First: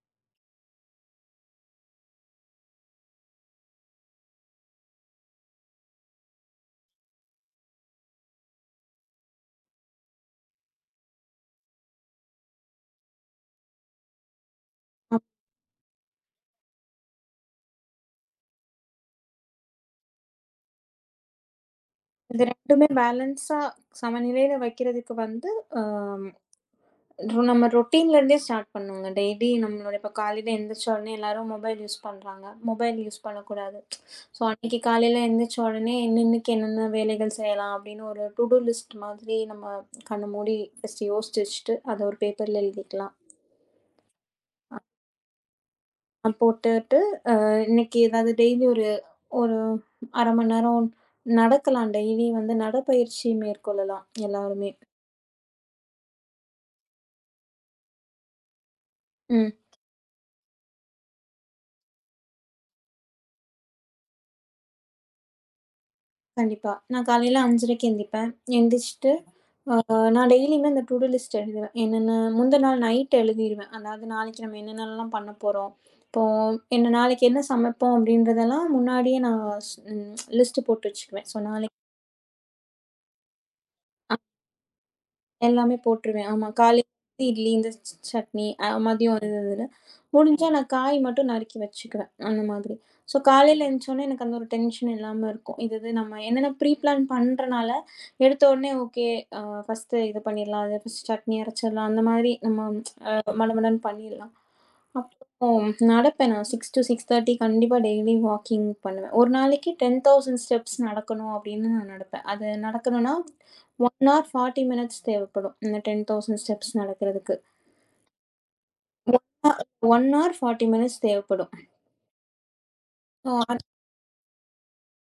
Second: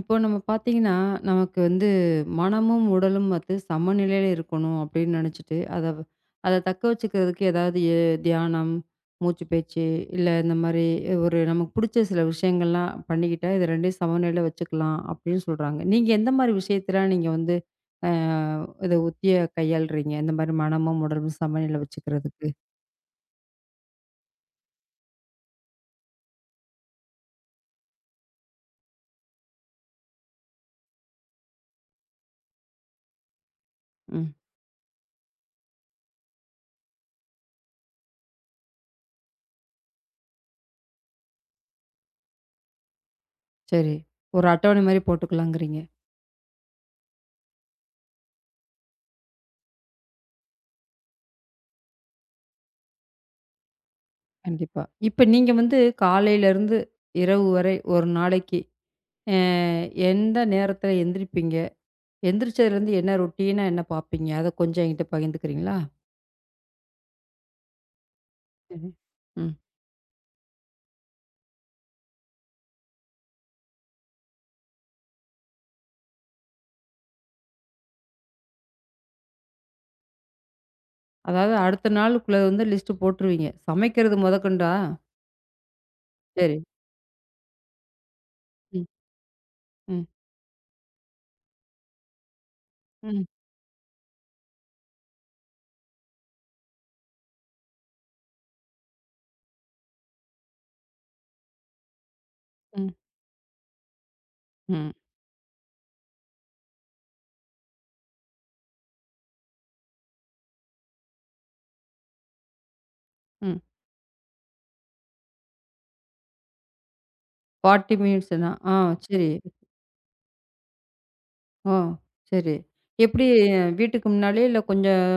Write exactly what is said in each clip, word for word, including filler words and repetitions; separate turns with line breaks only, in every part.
இப்போ நம்ம பார்த்தீங்கன்னா, நமக்கு வந்து மனமும், உடலும் வந்து சமநிலையில இருக்கணும் அப்படின்னு நெனச்சுட்டு, அத அத தக்க வச்சுக்கிறதுக்கு ஏதாவது எ தியானம், மூச்சு பேச்சு, இல்ல இந்த மாரி ஒரு நமக்கு புடிச்ச சில விஷயங்கள்லாம் பண்ணிக்கிட்டா, இது 2யும் சமநிலையில வச்சுக்கலாம்
அப்
அப்படின்னு சொல்றாங்க. நீங்க எந்த மாரி விஷயத்துல நீங்க வந்து அ இத உத்திய கையாளுறீங்க? இந்த மாரி மனமும், உடலும் சமநிலையில
இது
வச்சுக்கிறதுக்கு?
2மே பேலன்ஸா சமநிலையில வைக்கிறதுக்கு வந்து, அம் ரொ நம்ம ரொட்டீன்ல இருந்தே ஸ்டார்ட் பண்ணுங்க. டெய்லி நம்மளோட இப்ப காலையில எந்திரிச்ச உடனே எல்லாரும் மொபைல் யூஸ் பண்றாங்க. மொபைல் யூஸ் பண்ணக்கூடாது.
ம்.
ஸோ, அன்னைக்கு காலையில எந்திரிச்ச உடனே இன்னன்னைக்கு என்னென்ன வேலைகள் செய்யலாம் அப்படின்னு ஒரு டூ டூ லிஸ்ட் மாதிரி நம்ம கண்ண மூடி ஃபர்ஸ்ட் யோசிச்சு வச்சுட்டு, அத ஒரு பேப்பர்ல எழுதிக்கலாம்.
சரி. ஒரு அட்டவணை மாரி போட்டுக்கலாங்கிறீங்க.
அ போட்டுட்டு இன்னைக்கு ஏதாவது டெய்லி ஒரு ஒரு அரை மணி நேரம் நடக்கலாம். டெய்லி வந்து நடைப்பயிற்சி மேற்கொள்ளலாம் எல்லாருமே.
கண்டிப்பா. இப்ப நீங்க வந்து காலையிலருந்து இரவு வரை ஒரு நாளைக்கு அ
ம்.
எந்த நேரத்தில எந்திரிப்பீங்க? எந்திரிச்சதுலேருந்து என்ன ரொட்டீனா என்ன பார்ப்பீங்க? அத கொஞ்சம் என்கிட்ட பகிர்ந்துக்கிறீங்களா?
கண்டிப்பா. நான் காலையில 5:30க்கு எந்திரிப்பேன்.
சரி.
எந்திரிச்சுட்டு,
ம்.
அ நான் டெய்லியுமே அந்த டூ டூ லிஸ்ட் எழுதுவேன். என்னென்ன முந்தின நாள் நைட் எழுதிருவேன். அதாவது நாளைக்கு நம்ம என்னென்னலாம் பண்ண போறோம். இப்போ என்ன நாளைக்கு என்ன சமைப்போம் அப்படின்றதெல்லாம் முன்னாடியே நான் ஸ் ம் லிஸ்ட் போட்டு வச்சுக்குவேன். ஸோ
அதாவது
நாளைக்கு
அடுத்த நாளுக்குள்ளது வந்து லிஸ்ட் போட்டுருவீங்க. சமைக்கிறது மொதக்கொண்டா?
எல்லாமே போட்டுருவேன். ஆமா.
சரி.
காலையில வந்து இட்லி, இந்த ச் சட்னி, அ
ம்.
மதியம் அது இதுன்னு.
ம்.
முடிஞ்சா நான் காய் மட்டும் நறுக்கி வச்சுக்குவேன், அந்த மாதிரி. ஸோ
ம்.
காலையில எந்திரிச்சோனே எனக்கு அந்த ஒரு டென்ஷன் இல்லாம இருக்கும். இது இது நம்ம என்னன்னா ப்ரீ பிளான் பண்றனால, எடுத்த உடனே ஓகே அ ஃபர்ஸ்ட்டு இது பண்ணிடலாம். அது ஃபர்ஸ்ட் சட்னி அரைச்சிடலாம். அந்த மாதிரி நம்ம
ம்.
அ மடமடன்னு பண்ணிடலாம்.
ம்.
அப்புறம் நடப்பேன். நான் ஆறு to ஆறரை கண்டிப்பா டெய்லி வாக்கிங் பண்ணுவேன். ஒரு நாளைக்கு பத்தாயிரம் ஸ்டெப்ஸ் நடக்கணும் அப்படின்னு நான் நடப்பேன். அது நடக்கணும்னா
ம்.
ஒரு ஹார் நாற்பது மினிட்ஸ் தேவைப்படும். இந்த பத்தாயிரம் ஸ்டெப்ஸ் நடக்கிறதுக்கு.
நாற்பது மினிட்ஸ்னா, ஆ சரி.
ஒரு ஹார் நாற்பது மினிட்ஸ் தேவைப்படும்.
ஓ! சரி. எப்படி
அ
அஹ், வீட்டுக்கு முன்னாலயே இல்ல கொஞ்சம்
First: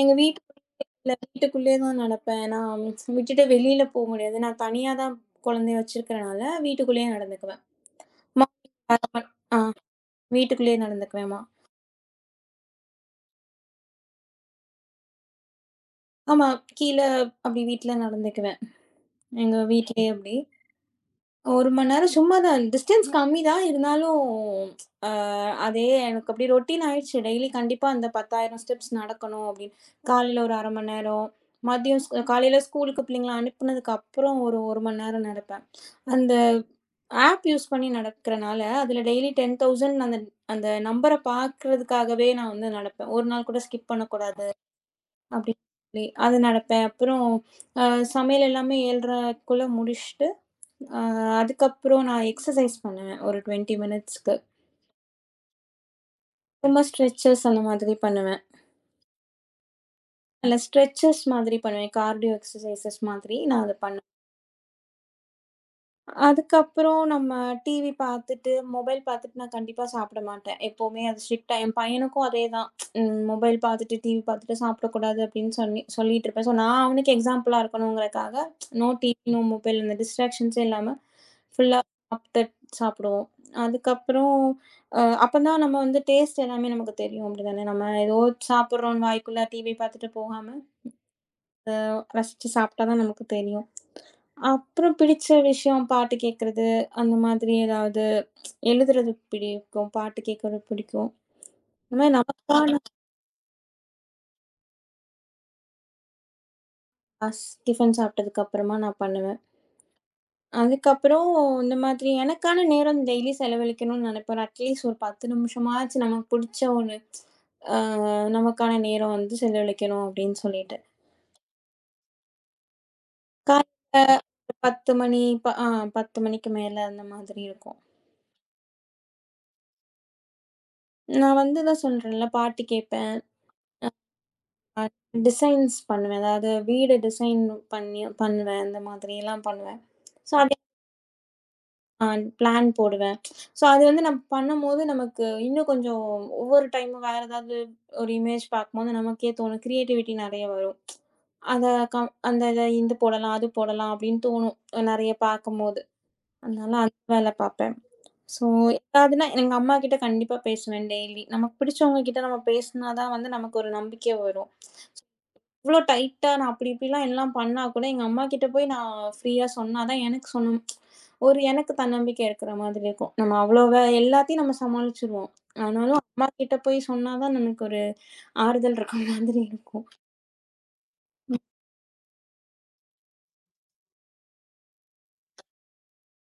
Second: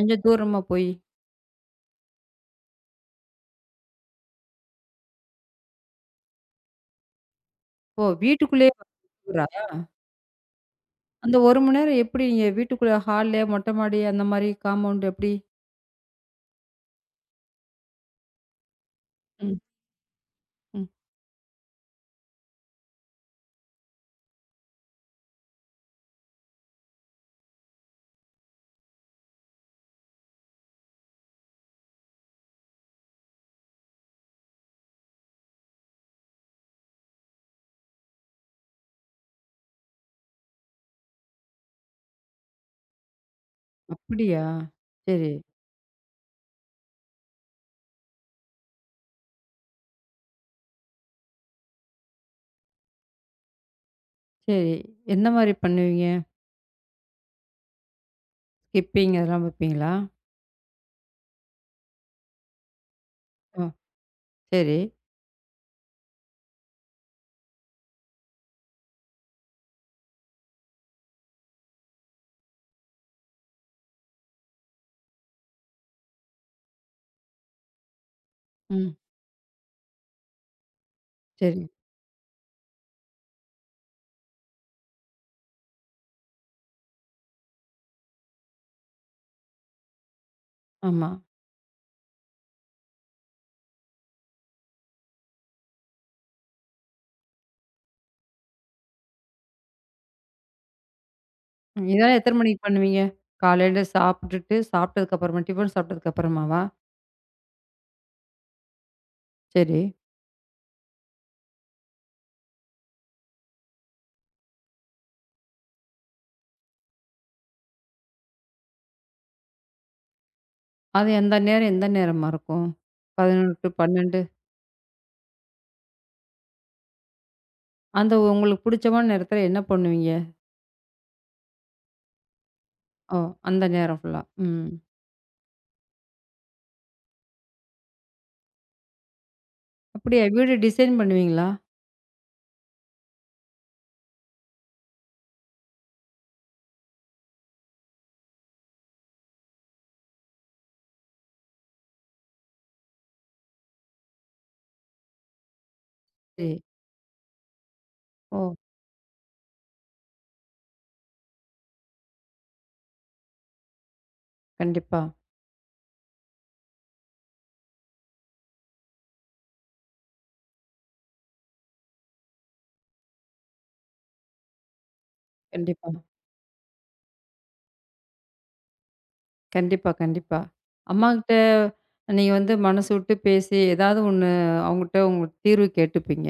எங்க
தூரமா போய்?
வீட்டுக்குள்ள வீட்டுக்குள்ளேயே தான் நடப்பேன். நான் விட்டுட்டு வெளியில போ முடியாது. நான் தனியா தான் குழந்தைய வச்சிருக்கிறனால, வீட்டுக்குள்ளேயே நடந்துக்குவேன்.
ஓ! வீட்டுக்குள்ளேயே
Morning அரை மணி-
வந்துடுறா?
ஆ வீட்டுக்குள்ளேயே
அந்த
நடந்துக்குவேன்மா.
ஒரு மணி நேரம் எப்படி நீங்க வீட்டுக்குள்ள ஹால்ல, மொட்டை மாடி அந்த மாரி காம்பவுண்ட் எப்படி?
ஆமா. கீழ அப்படி வீட்ல நடந்துக்குவேன்.
ம்.
எங்க வீட்லயே அப்படி.
ம்.
ஒரு மணி நேரம் சும்மா தான். டிஸ்டன்ஸ் கம்மி தான். இருந்தாலும் அ அதே எனக்கு அப்படியே ரொட்டீன் ஆயிடுச்சு. டெய்லி கண்டிப்பா அந்த பத்தாயிரம் ஸ்டெப்ஸ் நடக்கணும் அப்படின்னு. காலையில ஒரு அரை மணி நேரம், மதியம் ஸ் காலையில ஸ்கூலுக்கு பிள்ளைங்கள அனுப்புனதுக்கப்புறம் ஒரு 1 மணி நேரம் நடப்பேன். அந்த ஆப் யூஸ் பண்ணி நடக்கிறனால, அதில டெய்லி பத்தாயிரம் அந்த அந்த நம்பர பார்க்கறதுக்காகவே நான் வந்து நடப்பேன். ஒரு நாள் கூட ஸ்கிப்
அப்படியா?
பண்ணக்கூடாது
சரி,
அப்படின்னு சொல்லி, அது நடப்பேன். அப்புறம் அ சமையல் எல்லாமே 7:30க்குள்ள முடிச்சுட்டு ஆ அதுக்கப்புறம் நான் எக்ஸர்சைஸ் பண்ணுவேன். ஒரு இருபது மினிட்ஸ்க்கு.
சரி. எந்த மாரி பண்ணுவீங்க?
சும்மா ஸ்ட்ரெச்சஸ் அந்த மாதிரி பண்ணுவேன்.
ஸ்கிப்பிங் அதெல்லாம் பார்ப்பீங்களா?
இல்ல ஸ்ட்ரெச்சஸ் மாதிரி பண்ணுவேன். கார்டியோ எக்ஸர்சைஸஸ் மாதிரி நான்
ஓ!
அத பண்ணுவேன்.
சரி.
அதுக்கப்புறம் நம்ம டிவி பார்த்துட்டு, மொபைல் பார்த்துட்டு நான் கண்டிப்பா சாப்பிட மாட்டேன். எப்பவுமே அது ஸ்ட்ரிக்ட்டா என் பையனுக்கும் அதேதான். ம் மொபைல் பார்த்துட்டு, டிவி பார்த்துட்டு சாப்பிடக்கூடாது அப்படின்னு சொல்லி சொல்லிட்டு இருப்பேன். ஸோ நான் அவனுக்கு எக்ஸாம்பிளா இருக்கணுங்கிறக்காக, நோ
ம்.
டிவி, நோ மொபைல் இந்த டிஸ்ட்ராக்ஷன்ஸே இல்லாம
சரி.
ஃபுல்லா சாப்பிட்டு சாப்பிடுவோம். அதுக்கப்புறம் அ அப்பதான் நம்ம வந்து டேஸ்ட் எல்லாமே நமக்கு தெரியும் அப்படிதானே? நம்ம ஏதோ சாப்பிடுறோம் வாய்க்குள்ள டிவி பார்த்துட்டு போகாம
ஆமா.
ரசிச்சு சாப்பிட்டா தான் நமக்கு தெரியும். அப்புறம் பிடிச்ச விஷயம் பாட்டு கேட்கறது, அந்த மாதிரி ஏதாவது எழுதுறது பிடிக்கும், பாட்டு கேட்கறது பிடிக்கும்.
ம்.
இந்த மாதிரி
இதெல்லாம் எத்தன மணிக்கு
நமக்கான
பண்ணுவீங்க? காலையில சாப்பிட்டுட்டு, சாப்பிட்டதுக்கப்புறமா டிஃபன் சாப்பிட்டதுக்கு அப்புறமாவா?
அஸ் டிஃபன் சாப்பிட்டதுக்கு அப்புறமா நான் பண்ணுவேன்.
சரி.
அதுக்கப்புறம் இந்த மாதிரி எனக்கான நேரம் டெய்லி செலவழிக்கணும்னு நினைப்பேன். அட்லீஸ்ட் ஒரு பத்து நிமிஷமாச்சு நமக்கு பிடிச்ச ஒண்ணு அ நமக்கான நேரம் வந்து செலவழிக்கணும் அப்படின்னு சொல்லிட்டு.
அது எந்த நேரம் எந்த நேரமா இருக்கும்? பதினொன்று,
காலையில
பன்னிரண்டு
பத்து மணி ப ஆ பத்து மணிக்கு மேல அந்த மாதிரி இருக்கும்.
அந்த உங்களுக்கு புடிச்சமான நேரத்தில என்ன பண்ணுவீங்க?
நான் வந்து தான் சொல்றேன்ல, பாட்டு கேட்பேன்.
ஓ! அந்த நேரம் ஃபுல்லா. ம்.
அ டிசைன்ஸ் பண்ணுவேன். அதாவது வீடு டிசைன் பண்ணி பண்ணுவேன். அந்த மாதிரியெல்லாம் பண்ணுவேன்.
அப்படியா?
ஸோ
வீடு
அதே
டிசைன் பண்ணுவீங்களா?
அ பிளான் போடுவேன். ஸோ அது வந்து நம்ம பண்ணும்போது நமக்கு இன்னும் கொஞ்சம் ஒவ்வொரு டைமும் வேற ஏதாவது ஒரு இமேஜ் பார்க்கும்போது நமக்கே தோணும். கிரியேட்டிவிட்டி நெறைய வரும். அத கம் அந்த இத இது போடலாம், அது போடலாம் அப்படின்னு தோணும். நெறைய பார்க்கும்போது.
சரி.
அதனால அந்த வேல பார்ப்பேன்.
ஓ!
ஸோ ஏதாவதுன்னா எங்க அம்மாகிட்ட கண்டிப்பா பேசுவேன் டெய்லி. நமக்கு பிடிச்சவங்க கிட்ட நம்ம பேசினா தான் வந்து நமக்கு ஒரு நம்பிக்கை வரும்.
கண்டிப்பா,
இவ்ளோ டைட்டா நான் அப்படி இப்படிலாம் எல்லாம் பண்ணா கூட, எங்க அம்மாகிட்ட போய் நான் ஃப்ரீயா சொன்னா தான் எனக்கு சொன்னும் ஒரு எனக்கு தன்னம்பிக்கை இருக்கிற மாதிரி இருக்கும். நம்ம அவ்வளோவா எல்லாத்தையும் நம்ம சமாளிச்சுருவோம்.
கண்டிப்பா.
ஆனாலும் அம்மாகிட்ட போய் சொன்னா தான் நமக்கு ஒரு ஆறுதல் இருக்க மாதிரி இருக்கும்.
கண்டிப்பா, கண்டிப்பா. அம்மாகிட்ட நீங்க வந்து மனசு விட்டு பேசி, ஏதாவது ஒண்ணு அவங்ககிட்ட உங்க தீர்வு கேட்டுப்பீங்க.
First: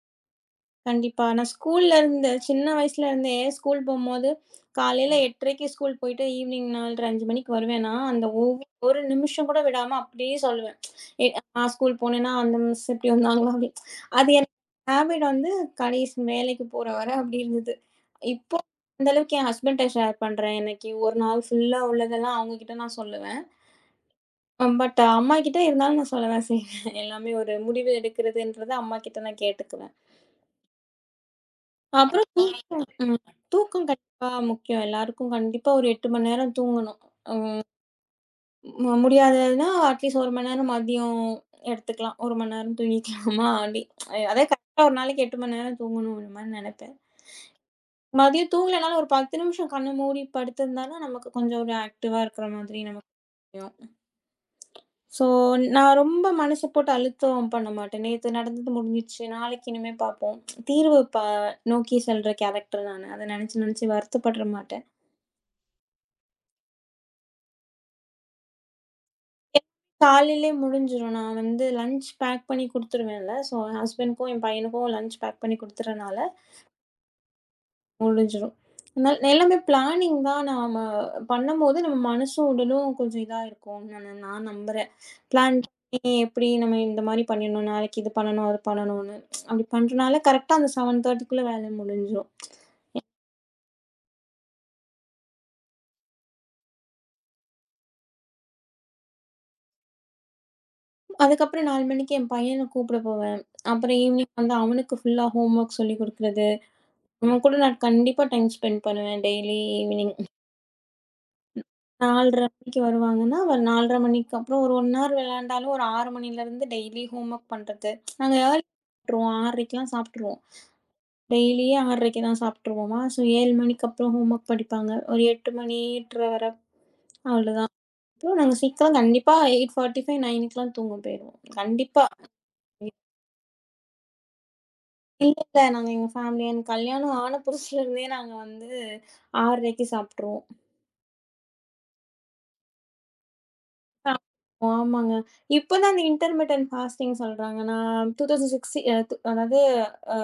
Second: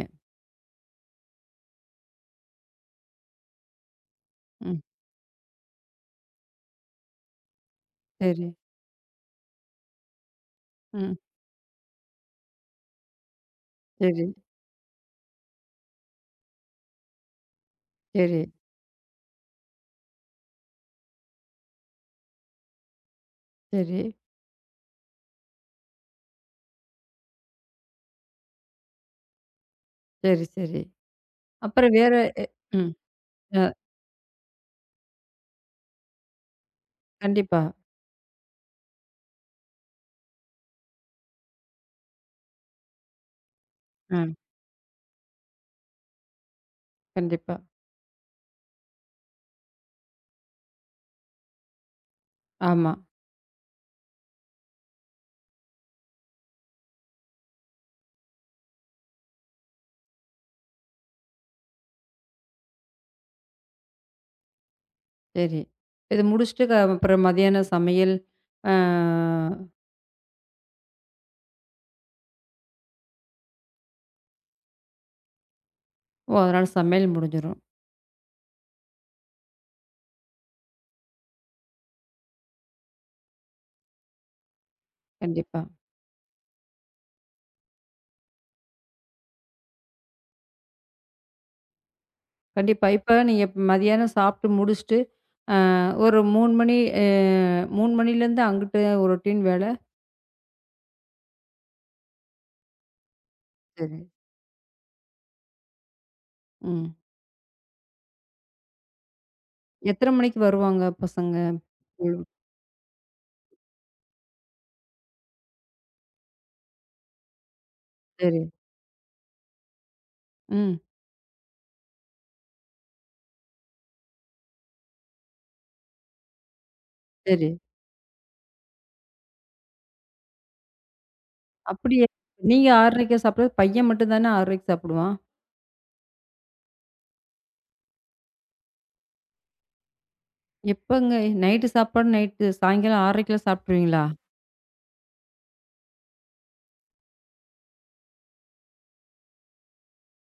கண்டிப்பா. நான் ஸ்கூல்ல இருந்து சின்ன வயசுல இருந்தே ஸ்கூல் போம்போது,
ம்.
காலையில ம். 8:30க்கு ஸ்கூல் போயிட்டு ஈவினிங் நாலு, ஐந்து மணிக்கு வருவேன்னா, அந்த
சரி.
ஒவ் ஒரு நிமிஷம் கூட விடாம அப்படியே சொல்லுவேன்.
ம்.
எ நான் ஸ்கூல் போனேன்னா, அந்த மிஸ் இப்படி வந்தாங்களா? அப்படி.
சரி,
அது எனக்கு ஹேபிட் வந்து கடைசி வேலைக்கு போற வர அப்படி இருந்தது.
சரி,
இப்போ அந்த அளவுக்கு என் ஹஸ்பண்ட்ட ஷேர் பண்றேன். எனக்கு ஒரு நாள் ஃபுல்லா உள்ளதெல்லாம் அவங்க கிட்ட நான் சொல்லுவேன்.
சரி,
பட் அம்மா கிட்ட இருந்தாலும் நான் சொல்லதான் செய்வேன். எல்லாமே ஒரு முடிவு எடுக்கிறதுன்றது அம்மா கிட்ட நான் கேட்டுக்குவேன்.
சரி, சரி. அப்புறம் வேற
அப்புறம்
எ
தூக்கம்.
ம்.
ம்.
அ
தூக்கம் கண்டிப்பா முக்கியம். எல்லாருக்கும் கண்டிப்பா ஒரு எட்டு மணி நேரம் தூங்கணும்.
கண்டிப்பா.
ம முடியாததுன்னா அட்லீஸ்ட் ஒரு மணி நேரம் மதியம் எடுத்துக்கலாம். ஒரு மணி நேரம் தூங்கிக்கலாமா அப்டி
அ
அதே கரெக்ட்டா ஒரு நாளைக்கு எட்டு மணி நேரம் தூங்கணும்ன்ற மாரி நெனைப்பேன்.
கண்டிப்பா.
மதியம் தூங்கலனாலும் ஒரு பத்து நிமிஷம் கண்ண மூடி படுத்திருந்தாலும் நமக்கு கொஞ்சம் ஒரு ஆக்டிவா இருக்கிற மாதிரி
ஆமா.
நமக்கு தெரியும். ஸோ நான் ரொம்ப மனசு போட்டு அழுத்தம் பண்ண மாட்டேன். நேத்து நடந்தது முடிஞ்சிருச்சு. நாளைக்கு இனிமே பார்ப்போம். தீர்வு ப நோக்கி செல்ற கேரக்டர் நானு. அத நெனச்சு நெனச்சு வருத்தப்பட்ற மாட்டேன்.
சரி. இது முடிச்சுட்டு க அப்புறம் மதியானம் சமையல் அ
காலையிலயே முடிஞ்சிரும். நான் வந்து லஞ்ச் பேக் பண்ணி குடுத்துருவேன்ல. ஸோ, என் ஹஸ்பண்டுக்கும், என் பையனுக்கும் லஞ்ச் பேக் பண்ணி குடுத்துறனால
ஓ! அதனால சமையல் முடிஞ்சிரும்.
முடிஞ்சிரும். அதனால எல்லாமே பிளானிங் தான் நாம பண்ணும்போது நம்ம மனசும், உடலும் கொஞ்சம் இதா இருக்கும்னு நான் நான் நம்புறேன். பிளான்
கண்டிப்பா.
பண்ணி எப்படி நம்ம இந்த மாரி பண்ணிடணும், நாளைக்கு இது பண்ணணும், அது பண்ணணும்னு. அப்படி பண்றனால கரெக்ட்டா அந்த 7:30க்குள்ள வேலை முடிஞ்சிரும்.
கண்டிப்பா. இப்ப நீங்க மதியானம் சாப்பிட்டு முடிச்சுட்டு, அ ஒரு மூன்று மணி அ மூன்று மணிலேருந்து அங்கிட்டு ஒரு ரொட்டீன் வேல.
அதுக்கப்புறம் நாலு மணிக்கு என் பையன கூப்பிட போவேன். அப்புறம்
சரி.
ஈவினிங் வந்து அவனுக்கு ஃபுல்லா ஹோம்வொர்க் சொல்லிக் குடுக்குறது.
ம்.
அவன் கூட நான் கண்டிப்பா டைம் ஸ்பெண்ட் பண்ணுவேன் டெய்லி
எத்தன
ஈவினிங்.
மணிக்கு வருவாங்க பசங்க? ம்.
நாலரை மணிக்கு வருவாங்கன்னா, ஒரு நாலரை மணிக்கு அப்புறம் ஒரு 1 ஹவர் விளையாண்டாலும், ஒரு ஆறு மணிலேருந்து டெய்லி ஹோம் ஒர்க் பண்றது. நாங்க
சரி.
ஏர்லி சாப்பிட்டுருவோம். 6:30க்குலாம் சாப்பிட்டுருவோம்.
ம்.
டெய்லியே 6:30க்கு தான் சாப்பிட்டுருவோமா, ஸோ ஏழு மணிக்கு அப்புறம் ஹோம் ஒர்க் படிப்பாங்க. ஒரு எட்டு மணி எட்டரை வர
சரி.
அவ்வளோதான். அப்புறம் நாங்க சீக்கிரம் கண்டிப்பா எட்டு நாற்பத்தி ஐந்து 9க்குலாம் தூங்க போயிருவோம். கண்டிப்பா.
அப்படியா? நீங்க 6:30க்கா சாப்பிடுறது? பையன் மட்டும் தானே 6:30க்கு சாப்பிடுவான்?
இல்ல, இல்ல. நாங்க எங்க ஃபேமிலி எனக்கு கல்யாணம் ஆன புதுசுலேருந்தே நாங்க வந்து 6:30க்கு சாப்பிட்டுருவோம்.
எப்பங்க நைட்டு சாப்பாடு நைட்டு சாயங்காலம் 6:30க்கெல்லாம் சாப்பிட்டுருவீங்களா?
ஆ ஆமாங்க. இப்ப தான் அந்த இன்டர்மிட்டன்ட் ஃபாஸ்டிங் சொல்றாங்க. நான் இரண்டாயிரத்து பதினாறு அ து அதாவது அ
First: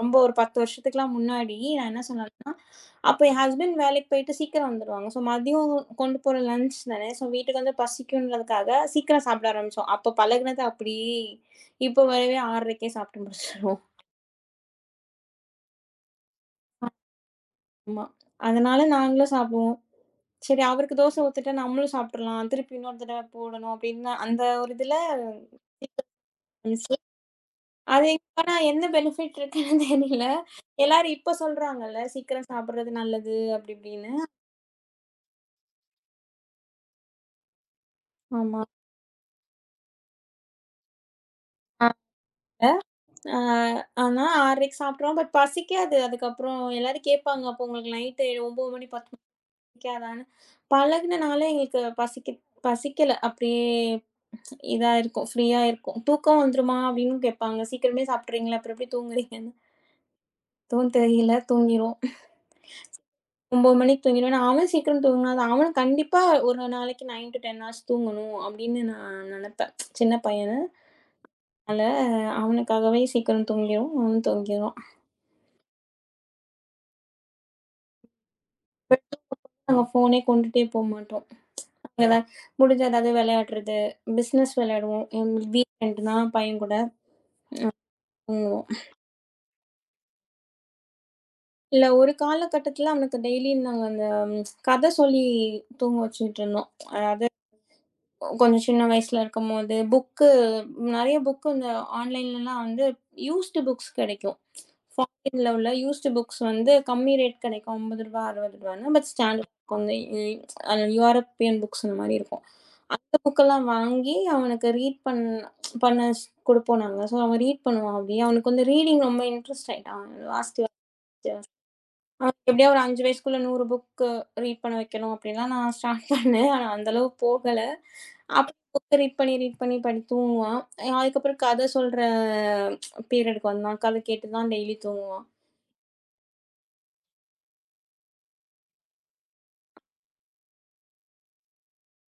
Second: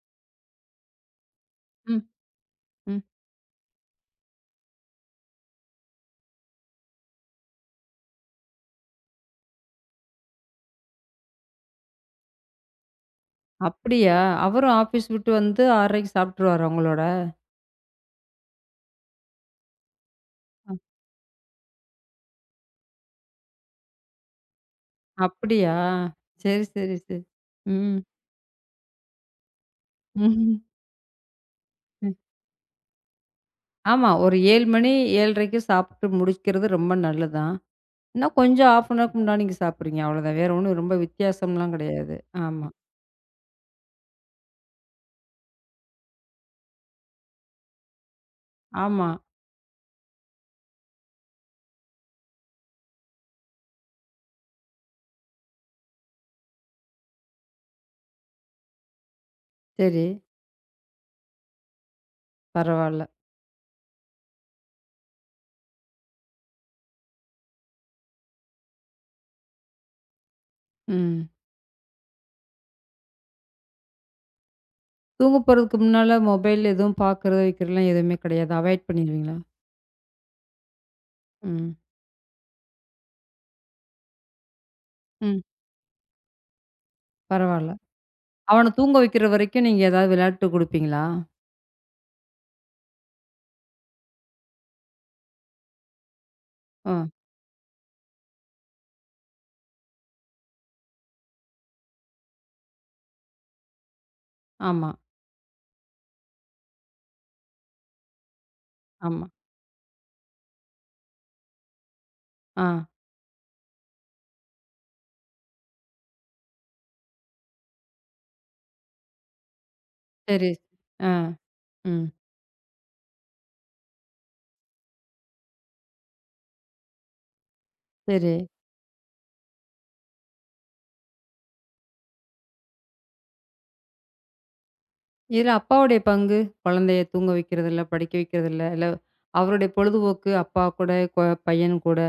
ரொம்ப ஒரு பத்து வருஷத்துக்குலாம் முன்னாடி நான்
ம்.
என்ன சொன்னேன்னா,
ம்.
அப்ப என் ஹஸ்பண்ட் வேலைக்கு போயிட்டு சீக்கிரம் வந்துருவாங்க. ஸோ மதியம் கொண்டு போற லஞ்ச் தானே. ஸோ வீட்டுக்கு வந்து பசிக்கும்ன்றதுக்காக சீக்கிரம் சாப்பிட ஆரம்பிச்சோம். அப்ப பழகுனது அப்படியே இப்ப வரவே 6:30க்கே சாப்பிட்டு முடிச்சுருவோம்.
அப்படியா? அவரும் ஆஃபீஸ் விட்டு வந்து 6:30க்கு சாப்பிட்டுருவாரா உங்களோட?
ஆமா. அதனால நாங்களும் சாப்பிடுவோம். சரி அவருக்கு தோசை ஊத்திட்டா நம்மளும் சாப்பிட்டுறலாம். திருப்பி இன்னொரு தடவை போடணும் அப்படின்னு அந்த ஒரு இதுல
அப்படியா? சரி, சரி, சரி. ம்.
அது இப்ப ஆனா என்ன பெனிஃபிட் இருக்குன்னு தெரியல.
ம்.
எல்லாரும் இப்ப சொல்றாங்கல்ல, சீக்கிரம் சாப்பிடுறது நல்லது அப்டி
ஆமா.
இப்டின்னு.
ஒரு ஏழு மணி 7:30க்கு சாப்பிட்டு முடிக்கிறது ரொம்ப நல்லதுதான். இன்னும்
ஆமா.
கொஞ்சம் அரை அன் ஹவர்க்கு முன்னாடி நீங்க சாப்பிடுறீங்க அவ்வளோதான். வேற ஒண்ணும் ரொம்ப வித்தியாசம்லாம் கிடையாது. ஆமா.
ஆ ஆனா 6:30க்கு சாப்பிட்றோம். பட் பசிக்காது. அதுக்கப்புறம் எல்லாரும் கேட்பாங்க, அப்போ உங்களுக்கு நைட்டு ஒன்பது மணி
ஆமா.
பத்து மணி பசிக்காதான்னு. பழகுனனால எங்களுக்கு பசிக்க பசிக்கல. அப்படியே இதா இருக்கும். ஃப்ரீயா இருக்கும். "தூக்கம் வந்துருமா?" அப்படின்னு கேட்பாங்க. "சீக்கிரமே சாப்பிட்றீங்களா? அப்புறம் எப்படி தூங்குறீங்கன்னு?"
சரி.
எதுவும் தெரியல. தூங்கிருவோம்.
பரவால்ல.
ஒன்பது மணிக்கு தூங்கிடுவேன். நான் அவன் சீக்கிரம் தூங்குனா தான் அவனும் கண்டிப்பா ஒரு நாளைக்கு ஒன்பது டூ பத்து ஹார்ஸ் தூங்கணும் அப்படின்னு நான் நெனப்பேன். சின்ன பையனு.
ம்.
அதனால அவனுக்காகவே சீக்கிரம் தூங்கிருவோம். அவனும் தூங்கிருவான்.
தூங்க போறதுக்கு முன்னால மொபைல் எதுவும் பார்க்கறது, வைக்கிறதுலாம் எதுவுமே கிடையாது. அவாய்ட் பண்ணிருவீங்களா?
நாங்க ஃபோனே கொண்டுட்டே போ மாட்டோம்.
ம்.
அங்க முடிஞ்ச ஏதாவது விளையாடுறது, பிசினஸ் விளையாடுவோம்.
ம்.
எங்களுக்கு வீக்கெண்ட்னா பையன் கூட
பரவால்ல.
தூங்குவோம்.
அவன தூங்க வைக்கிற வரைக்கும் நீங்க ஏதாவது விளையாட்டு குடுப்பீங்களா?
இல்ல ஒரு காலகட்டத்தில அவனுக்கு டெய்லியும் நாங்க அந்த கத சொல்லி தூங்க வச்சுட்டு இருந்தோம்.
ஓ!
அதாவது கொஞ்சம் சின்ன வயசுல இருக்கும்போது, புக்கு நெறைய புக்கு இந்த ஆன்லைன்லலாம் வந்து யூஸ்டு புக்ஸ் கிடைக்கும்.
ஆமா,
ஃபாரின்ல உள்ள யூஸ்டு புக்ஸ் வந்து கம்மி ரேட் கிடைக்கும். ரூ. ஐம்பது ரூ. 60ன்னு பட்
ஆமா.
ஸ்டாண்டர்ட் வந்து யூரோப்பியன் புக்ஸ் இந்த மாரி இருக்கும்.
ஆ.
அந்த புக்கெல்லாம் வாங்கி அவனுக்கு ரீட் பண் பண்ண குடுப்போம் நாங்க. ஸோ அவன் ரீட் பண்ணுவான் அப்படியே. அவனுக்கு வந்து ரீடிங் ரொம்ப இன்ட்ரெஸ்ட் ஆயிட்டான்.
சரி.
வாசிச்சு
ஆ.
வாசிச்சு
ம்.
அ எப்படியா ஒரு ஐந்து வயசுக்குள்ள நூறு புக்கு ரீட் பண்ண வைக்கணும் அப்படின்லாம் நான் ஸ்டார்ட் பண்ணேன். ஆனா அந்த அளவு போகல.
சரி.
அப்ப புக்க ரீட் பண்ணி, ரீட் பண்ணி படி தூங்குவான். அதுக்கப்புறம் கதை சொல்ற பீரியடுக்கு வந்தான். கதை கேட்டு தான் டெய்லி தூங்குவான்.
இதுல அப்பாவுடைய பங்கு? குழந்தைய தூங்க வைக்கிறதுல, படிக்க வைக்கிறதுல, இல்ல அவருடைய பொழுதுபோக்கு அப்பா கூட, கொ பையன் கூட.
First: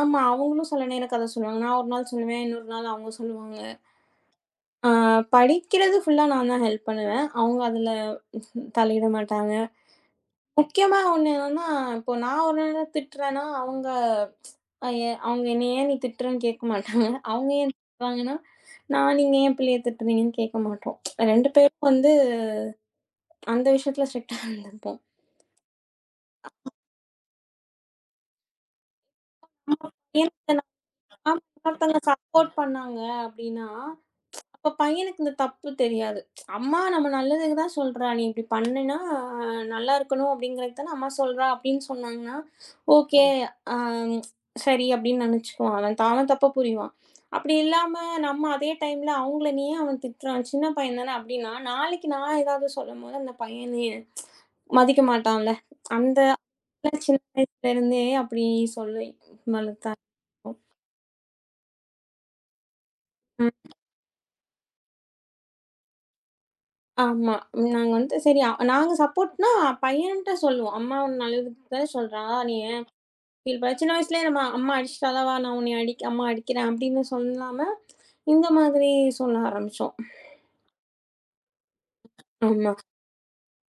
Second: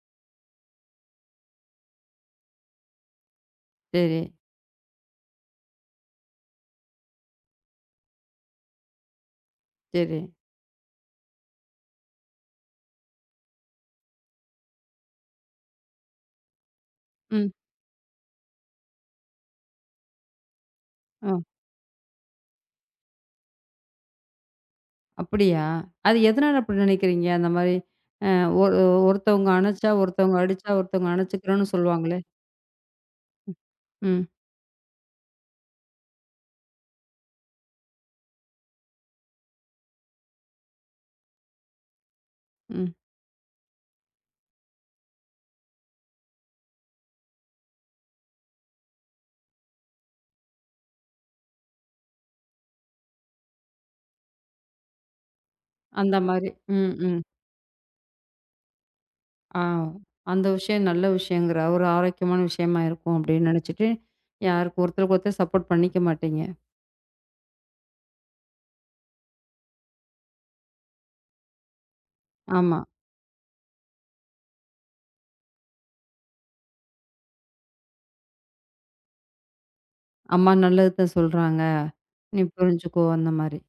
ஆமா, அவங்களும் சில நேரம் கதை சொல்லுவாங்க. நான் ஒரு நாள் சொல்லுவேன், இன்னொரு நாள் அவங்க சொல்லுவாங்க.
சரி,
அ படிக்கிறது ஃபுல்லா நான் தான் ஹெல்ப் பண்ணுவேன். அவங்க அதுல தலையிட மாட்டாங்க.
சரி.
முக்கியமா ஒண்ணு என்னன்னா, இப்போ நான் ஒரு நேரம் திட்டுறேன்னா, அவங்க அ எ அவங்க என்னைய "ஏன் நீ திட்டுறன்னு?" கேட்க மாட்டாங்க.
ம்.
அவங்க ஏன் திட்டுவாங்கன்னா, "நான் நீங்க ஏன் பிள்ளைய திட்டுறீங்கன்னு?" கேட்க மாட்டோம்.
ஆ.
ரெண்டு பேரும் வந்து அந்த விஷயத்துல ஸ்ட்ரிக்ட்டா இருந்துப்போம்.
அப்படியா? அது எதனால அப்படி நினைக்கிறீங்க? அந்த மாரி ஒரு ஒருத்தவங்க அணைச்சா, ஒருத்தவங்க
எனக்கு நான்
அடிச்சா, ஒருத்தவங்க அணைச்சுக்கிறோன்னு
இன்னொருத்தங்க
சொல்லுவாங்களே!
சப்போர்ட் பண்ணாங்க அப்படின்னா
ம்,
இப்ப பையனுக்கு இந்த தப்பு தெரியாது. அம்மா நம்ம நல்லதுக்கு தான் சொல்றா. நீ இப்படி பண்ணுனா ஆஹ், நல்லா இருக்கணும் அப்படிங்கிறதுக்கு தானே அம்மா சொல்றா அப்படின்னு சொன்னாங்கன்னா,
ம்.
ஓகே ம். அ சரி அப்படின்னு நினைச்சுக்குவான். அவன் த அவன் தப்ப புரிவான். அப்படி இல்லாம நம்ம அதே டைம்ல அவங்கள நீ ஏன் அவன் திட்டுறான்? சின்ன பையன் தானே அப்படின்னா, நாளைக்கு நான் ஏதாவது சொல்லும்போது அந்த பையனே மதிக்க மாட்டான்ல.
அந்த
அந்த
மாரி. ம், ம்.
சின்ன வயசுல இருந்தே அப்படி சொல்லி
ஆ
வளர்த்தா.
அந்த விஷயம் நல்ல விஷயங்கிற ஒரு ஆரோக்கியமான விஷயமா இருக்கும் அப்டின்னு நெனச்சுட்டு, யாருக்கு ஒருத்தருக்கு ஒருத்தர் சப்போர்ட் பண்ணிக்க மாட்டீங்க.
ஆமா. நாங்க வந்து சரி அ- நாங்க சப்போர்ட்னா பையன்ட்ட சொல்லுவோம். "அம்மா உன்ன அழுதுட்டு தானே சொல்றான். நீ
ஆமா.
ஏன் ஃபீல் பண்ண" சின்ன வயசுலயே நம்ம அம்மா அடிச்சிட்டாலா வா நான் உன்னைய அடிக்க அம்மா அடிக்கிறேன் அப்படின்னு சொல்லாம, இந்த மாதிரி சொல்ல ஆரம்பிச்சோம்.
அம்மா நல்லதுதான் சொல்றாங்க. நீ
ஆமா,
புரிஞ்சுக்கோ அந்த மாரி.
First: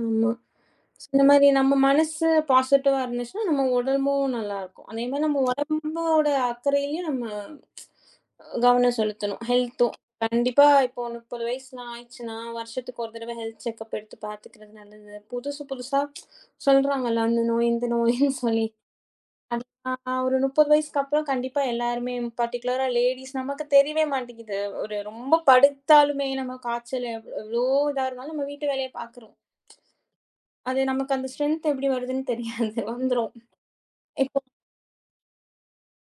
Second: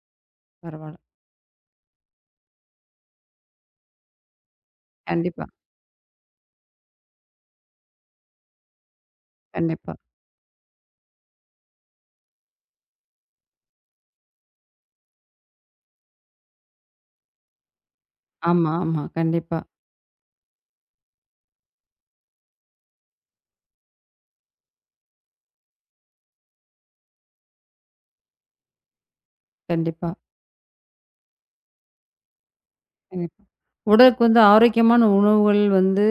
ஆமா.
பரவால்ல.
ஸோ இந்த மாரி நம்ம மனசு பாசிட்டிவா இருந்துச்சுன்னா, நம்ம உடம்பும் நல்லாருக்கும். அதே மாரி நம்ம
கண்டிப்பா,
உடம்போட அக்கறையிலயும் நம்ம கவனம் செலுத்தணும். ஹெல்த்தும்
கண்டிப்பா.
கண்டிப்பா இப்போ முப்பது வயசுலாம் ஆயிடுச்சுன்னா, வருஷத்துக்கு ஒரு தடவ ஹெல்த் செக்கப் எடுத்து பார்த்துக்கிறது நல்லது. புதுசு புதுசா சொல்றாங்கல்ல, அந்த நோய், இந்த நோயின்னு சொல்லி.
ஆமா, ஆமா. கண்டிப்பா,
அது அ ஒரு முப்பது வயசுக்கு அப்புறம் கண்டிப்பா எல்லாருமே பர்ட்டிகுலரா லேடீஸ் நமக்கு தெரியவே மாட்டேங்குது. ஒரு ரொம்ப படுத்தாலுமே நம்ம காய்ச்சல் எவ் எவ்ளோ இதா இருந்தாலும் நம்ம வீட்டு வேலைய பார்க்குறோம்.
கண்டிப்பா.
அது நமக்கு அந்த ஸ்ட்ரென்த் எப்படி வருதுன்னு தெரியாது. வந்துரும்.
கண்டிப்பா. உடலுக்கு
இப்போ
வந்து ஆரோக்கியமான உணவுகள் வந்து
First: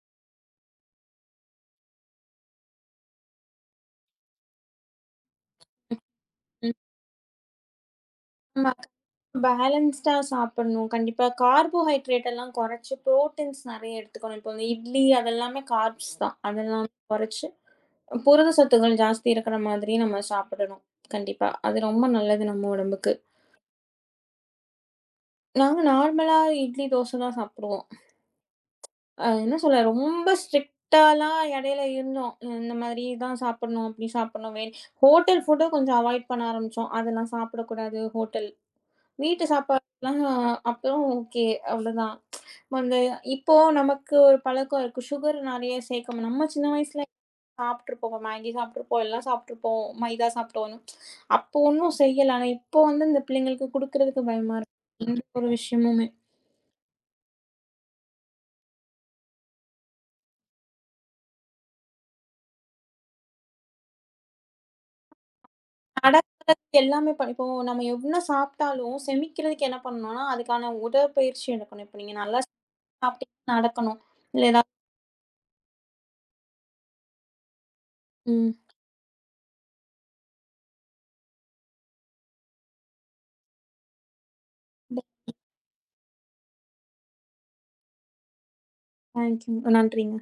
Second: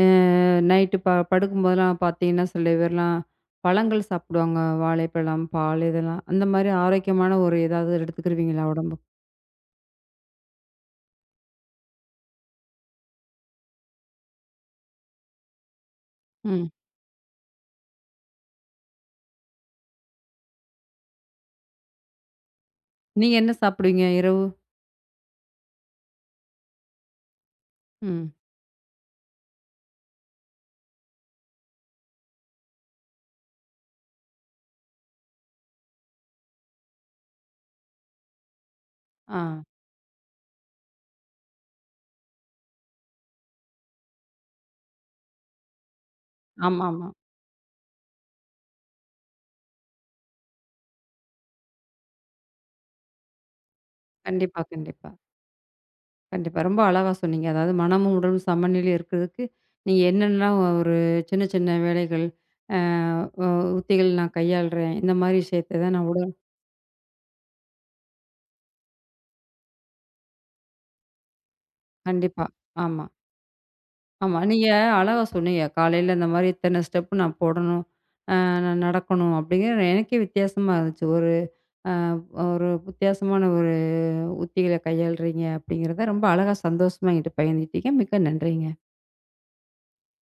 அ நைட்டு ப படுக்கும்போதெல்லாம் பார்த்தீங்கன்னா, சில பேர்லாம் பழங்கள் சாப்பிடுவாங்க. வாழைப்பழம், பால் இதெல்லாம். அந்த மாரி ஆரோக்கியமான ஒரு ஏதாவது எடுத்துக்கிருவீங்களா
நம்ம
உடம்புக்கு?
பேலன்ஸ்டா சாப்பிடணும். கண்டிப்பா கார்போஹைட்ரேட் எல்லாம் குறைச்சு, புரோட்டீன்ஸ் நெறைய எடுத்துக்கணும். இப்போ இந்த இட்லி அதெல்லாமே கார்ப்ஸ் தான்.
ம்.
அதெல்லாம் குறைச்சு, புரத சத்துக்கள் ஜாஸ்தி இருக்கிற மாதிரி நம்ம சாப்பிடணும். கண்டிப்பா. அது ரொம்ப நல்லது நம்ம உடம்புக்கு.
நீங்க என்ன சாப்பிடுவீங்க இரவு?
நாங்க நார்மலா இட்லி, தோசை தான் சாப்பிடுவோம்.
ம்.
அ என்ன சொல்ல, ரொம்ப ஸ்ட்ரிக்ட்டாலாம் இடையில இருந்தோம். அஹ் இந்த மாதிரி தான் சாப்பிடணும், அப்படி சாப்பிடணும். வே ஹோட்டல் ஃபுட்ட கொஞ்சம் அவாய்ட் பண்ண ஆரம்பிச்சோம். அதெல்லாம் சாப்பிடக்கூடாது ஹோட்டல்.
ஆ.
வீட்டு சாப்பாடுலாம் அப்புறம் ஓகே அவ்வளோதான். அந்த இப்போ நமக்கு ஒரு பழக்கம் இருக்கு. சுகர் நெறைய சேர்க்க நம்ம சின்ன வயசுல
ஆமாமா.
சாப்பிட்டுருப்போம். மேகி சாப்பிட்டுருப்போம், எல்லாம் சாப்பிட்டுருப்போம். மைதா சாப்பிட்டோம். அப்போ ஒண்ணும் செய்யல. ஆனா இப்போ வந்து இந்த பிள்ளைங்களுக்கு குடுக்கறதுக்கு பயமா
கண்டிப்பா,
இருக்கு.
கண்டிப்பா.
எந்த ஒரு விஷயமுமே.
கண்டிப்பா. ரொம்ப அழகா சொன்னீங்க. அதாவது மனமும், உடலும் சமநிலையில இருக்கிறதுக்கு, நீங்க என்னென்னலாம் ஒரு சின்ன சின்ன வேலைகள், அ உ உத்திகள் நான் கையாளுறேன். இந்த மாரி விஷயத்த தான் நான் உடல்
நடக்கிறதுக்கு எல்லாமே ப இப்போ நம்ம என்ன சாப்பிட்டாலும் செமிக்கிறதுக்கு என்ன பண்ணணும்னா, அதுக்கான உடற்பயிற்சி எடுக்கணும். இப்போ நீங்க நல்லா
கண்டிப்பா. ஆமா.
சாப்பிட்டீங்கன்னா நடக்கணும்.
ஆமா.
இல்ல
நீங்க
ஏதாவது
அழகா சொன்னீங்க. காலையில இந்த மாரி இத்தன ஸ்டெப் நான் போடணும். அ
ம்.
நான் நடக்கணும் அப்படிங்கிற எனக்கே வித்தியாசமா இருந்துச்சு. ஒரு அ ஒரு வித்தியாசமான ஒரு உத்திகள கையாளுறீங்க அப்படிங்கிறத ரொம்ப அழகா சந்தோஷமா என்கிட்ட பகிர்ந்துக்கிட்டீங்க. மிக்க நன்றிங்க.
தேங்க்யூ. நன்றிங்க.